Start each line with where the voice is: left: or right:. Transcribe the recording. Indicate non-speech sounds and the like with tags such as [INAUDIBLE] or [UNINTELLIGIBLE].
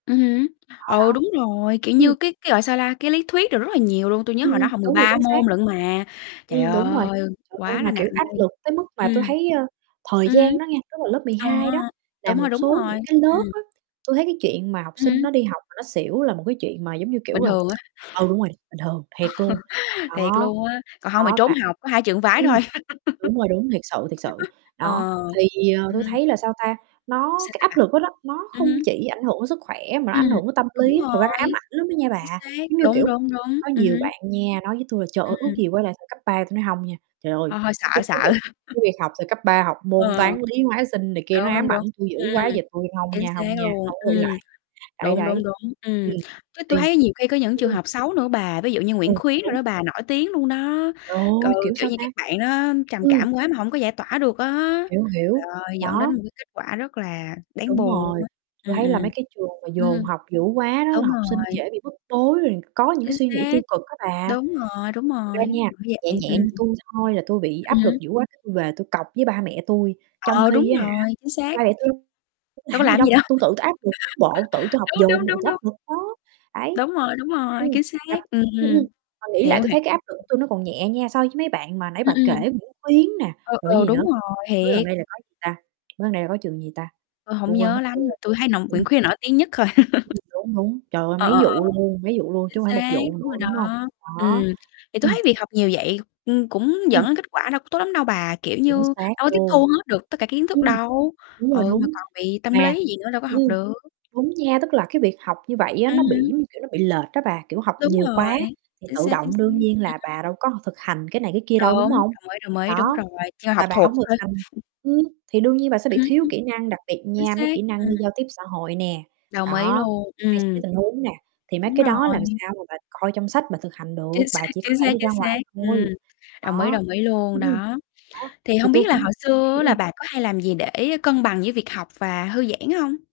left: Ừm hứm,
right: Đó,
left: ừ,
right: đó.
left: đúng rồi, kiểu
right: Ừm.
left: như, cái cái gọi sao la, cái lý thuyết được rất là nhiều luôn, tui nhớ
right: Ừm,
left: hồi đó
right: ừm,
left: học mười
right: đúng rồi,
left: ba
right: chính xác.
left: môn lận mà, trời
right: Ừm, đúng rồi.
left: ơi,
right: Trời ơi,
left: quá là
right: mà,
left: nặng
right: kiểu, áp
left: đi.
right: lực tới mức mà tôi
left: Ừm,
right: thấy, ơ, thời
left: ừm hứm.
right: gian đó nha, tức là lớp mười
left: Ờ,
right: hai đó là
left: đúng rồi,
right: một
left: đúng
right: số
left: rồi,
right: những cái
left: ừm.
right: lớp á, tui thấy cái chuyện mà học
left: Ừm
right: sinh nó
left: hứm.
right: đi học mà nó xỉu là một cái chuyện mà, giống như
left: Bình
right: kiểu, à
left: thường á.
right: ừ, đúng rồi, bình thường, thiệt luôn.
left: [LAUGHS] Thiệt
right: Đó,
left: luôn á, còn hông thì
right: đó
left: trốn
right: và
left: học, có hai trường phái
right: ừm,
left: thôi.
right: đúng
left: [LAUGHS]
right: rồi, đúng, thiệt sự, thiệt sự. Đó,
left: Ờ,
right: thì, ờ,
left: ừm hứm.
right: tôi
left: Ừm.
right: thấy là, sao ta, nó
left: Sao,
right: cái
left: sao
right: áp
left: bạn?
right: lực đó đó, nó
left: Ừm
right: không
left: hứm.
right: chỉ ảnh hưởng sức khỏe mà nó
left: Ừm,
right: ảnh hưởng đến tâm
left: đúng
right: lý. Thực ra nó ám
left: rồi,
right: ảnh lắm đó nha
left: chính
right: bà,
left: xác,
right: giống như
left: đúng,
right: kiểu,
left: đúng, đúng,
right: có
left: ừm
right: nhiều
left: hứm.
right: bạn nha nói với tui là "Trời ơi, ước
left: Ừm.
right: gì quay lại thời cấp 3", tôi nói "Hông nha", trời ơi,
left: Hơi hơi sợ
right: cái cái
left: sợ.
right: việc
left: [CHUCKLES]
right: cái việc học từ cấp 3 học môn
left: Ừ.
right: toán, lý, hóa, sinh này kia nó
left: Đúng, đúng,
right: ám
left: đúng.
right: ảnh tui dữ
left: Ừm,
right: quá giờ tui hông
left: chính
right: nha,
left: xác
right: hông nha,
left: luôn,
right: hông có quay
left: ừm,
right: lại. Đấy,
left: đúng, đúng,
right: đấy,
left: đúng.
right: ừm,
left: Ừm, chứ tui
right: thì
left: thấy nhiều khi có những trường
right: ừm.
left: hợp xấu nữa bà, ví dụ như
right: Ừ,
left: Nguyễn Khuyến đồ
right: đúng.
left: đó bà, nổi tiếng luôn đó,
right: Trời
left: ừ,
right: ơi, kiểu,
left: kiểu
right: sao
left: như,
right: ta?
left: các bạn đó trầm
right: Ừm.
left: cảm quá mà hổng có giải tỏa được á.
right: Hiểu,
left: Trời
right: hiểu,
left: ơi, dẫn đến
right: đó.
left: một cái kết quả rất là đáng
right: Đúng
left: buồn luôn
right: rồi,
left: á,
right: tui
left: ừm,
right: thấy
left: ừm.
right: là mấy cái trường mà dồn
left: Ừm,
right: học dữ quá đó là
left: đúng
right: học sinh
left: rồi.
right: dễ bị bức bối, rồi có những cái
left: Chính
right: suy nghĩ
left: xác,
right: tiêu cực á bà.
left: đúng rồi, đúng
right: Thật ra
left: rồi,
right: nha,
left: bởi
right: nhẹ
left: vậy, ừm.
right: nhẹ như tui thôi là tui bị
left: Ừm
right: áp lực
left: hứm.
right: dữ quá tui về tui cọc với ba mẹ tui, trong
left: Ờ, đúng
right: khi á hả,
left: rồi, chính xác.
right: ba mẹ tui đâu
left: Đâu
right: làm
left: có
right: cái gì
left: làm cái
right: đâu
left: gì
right: thì
left: đâu.
right: tui tự tui áp lực bộ, tự
left: [LAUGHS]
right: tôi học
left: Đúng, đúng,
right: dồn mà
left: đúng,
right: tui áp
left: đúng.
right: lực đó, đấy.
left: Đúng rồi, đúng rồi,
right: Ừm,
left: chính xác,
right: mà
left: ừm,
right: ừm, ừm, mà nghĩ lại
left: hiểu,
right: tui
left: h
right: thấy cái áp lực của tôi nó còn nhẹ nha, so với mấy bạn mà nãy
left: Ừm,
right: bà kể
left: ừm.
right: Nguyễn Khuyến nè,
left: Ừ,
right: rồi cái
left: ừ,
right: gì nữa,
left: đúng rồi,
right: mới gần
left: thiệt.
right: đây là có gì ta? Mới gần đây là có trường gì ta?
left: Tôi hổng
right: Tui quên mất
left: nhớ
right: tiêu
left: lắm, mà
right: rồi
left: tui thấy [UNINTELLIGIBLE] Nguyễn
right: ừm.
left: Khuyến nổi tiếng nhất thôi.
right: Ừm, đúng, đúng.
left: [LAUGHS]
right: Trời ơi,
left: Ờ, ờ,
right: mấy
left: ờ.
right: vụ luôn, mấy vụ luôn
left: Chính
right: chứ hông phải một
left: xác,
right: vụ
left: đúng
right: nữa,
left: rồi đó,
right: đúng hông?
left: ừm,
right: Đó.
left: thì tôi
right: Ừm.
left: thấy việc học nhiều vậy, ừm, cũng dẫn
right: Ừm.
left: đến kết quả đâu có tốt lắm đâu bà, kiểu như,
right: Chính xác
left: đâu có tiếp
right: luôn.
left: thu hết được tất cả kiến thức
right: Ừm,
left: đâu
right: đúng rồi,
left: ừ, mà
right: đúng.
left: còn bị tâm
right: Mà
left: lý gì nữa đâu có học
right: ừm,
left: được.
right: đúng nha, tức là cái việc học như vậy á
left: Ừm
right: nó bị,
left: hứm.
right: giống như kiểu, nó bị lệch á bà, kiểu, học
left: Đúng
right: nhiều
left: rồi,
right: quá thì
left: chính
right: tự
left: xác, chính
right: động
left: xác, ừm,
right: đương nhiên là bà
left: ừm.
right: đâu có thực hành cái này cái kia
left: Đúng,
right: đâu, đúng hông?
left: đồng ý, đồng ý, đúng
right: Đó,
left: rồi, chưa học
right: mà bà
left: thuộc
right: hông thực
left: thôi.
right: hành ừm, thì đương nhiên bà sẽ bị
left: Ừm,
right: thiếu
left: ừm.
right: kỹ năng, đặc biệt
left: Chính
right: nha, mấy
left: xác,
right: kỹ năng
left: ừm.
right: như giao tiếp xã hội nè,
left: Đồng ý
right: đó,
left: luôn,
right: hay xử lý
left: ừm.
right: tình huống nè, thì mấy
left: Đúng
right: cái đó làm
left: rồi.
right: sao mà bà coi trong sách bà thực hành được,
left: Chính xác,
right: bà chỉ có
left: chính
right: thể
left: xác,
right: đi
left: chính
right: ra
left: xác,
right: ngoài
left: ừm,
right: thôi,
left: đồng ý,
right: đó.
left: đồng ý luôn,
right: Ừm, ừm.
left: đó.
right: Đó,
left: Thì
right: thì
left: hông
right: tôi
left: biết là
right: cũng
left: hồi xưa
right: ừm,
left: á là
right: ừm.
left: bà có hay làm gì để cân bằng với việc học và thư giãn hông?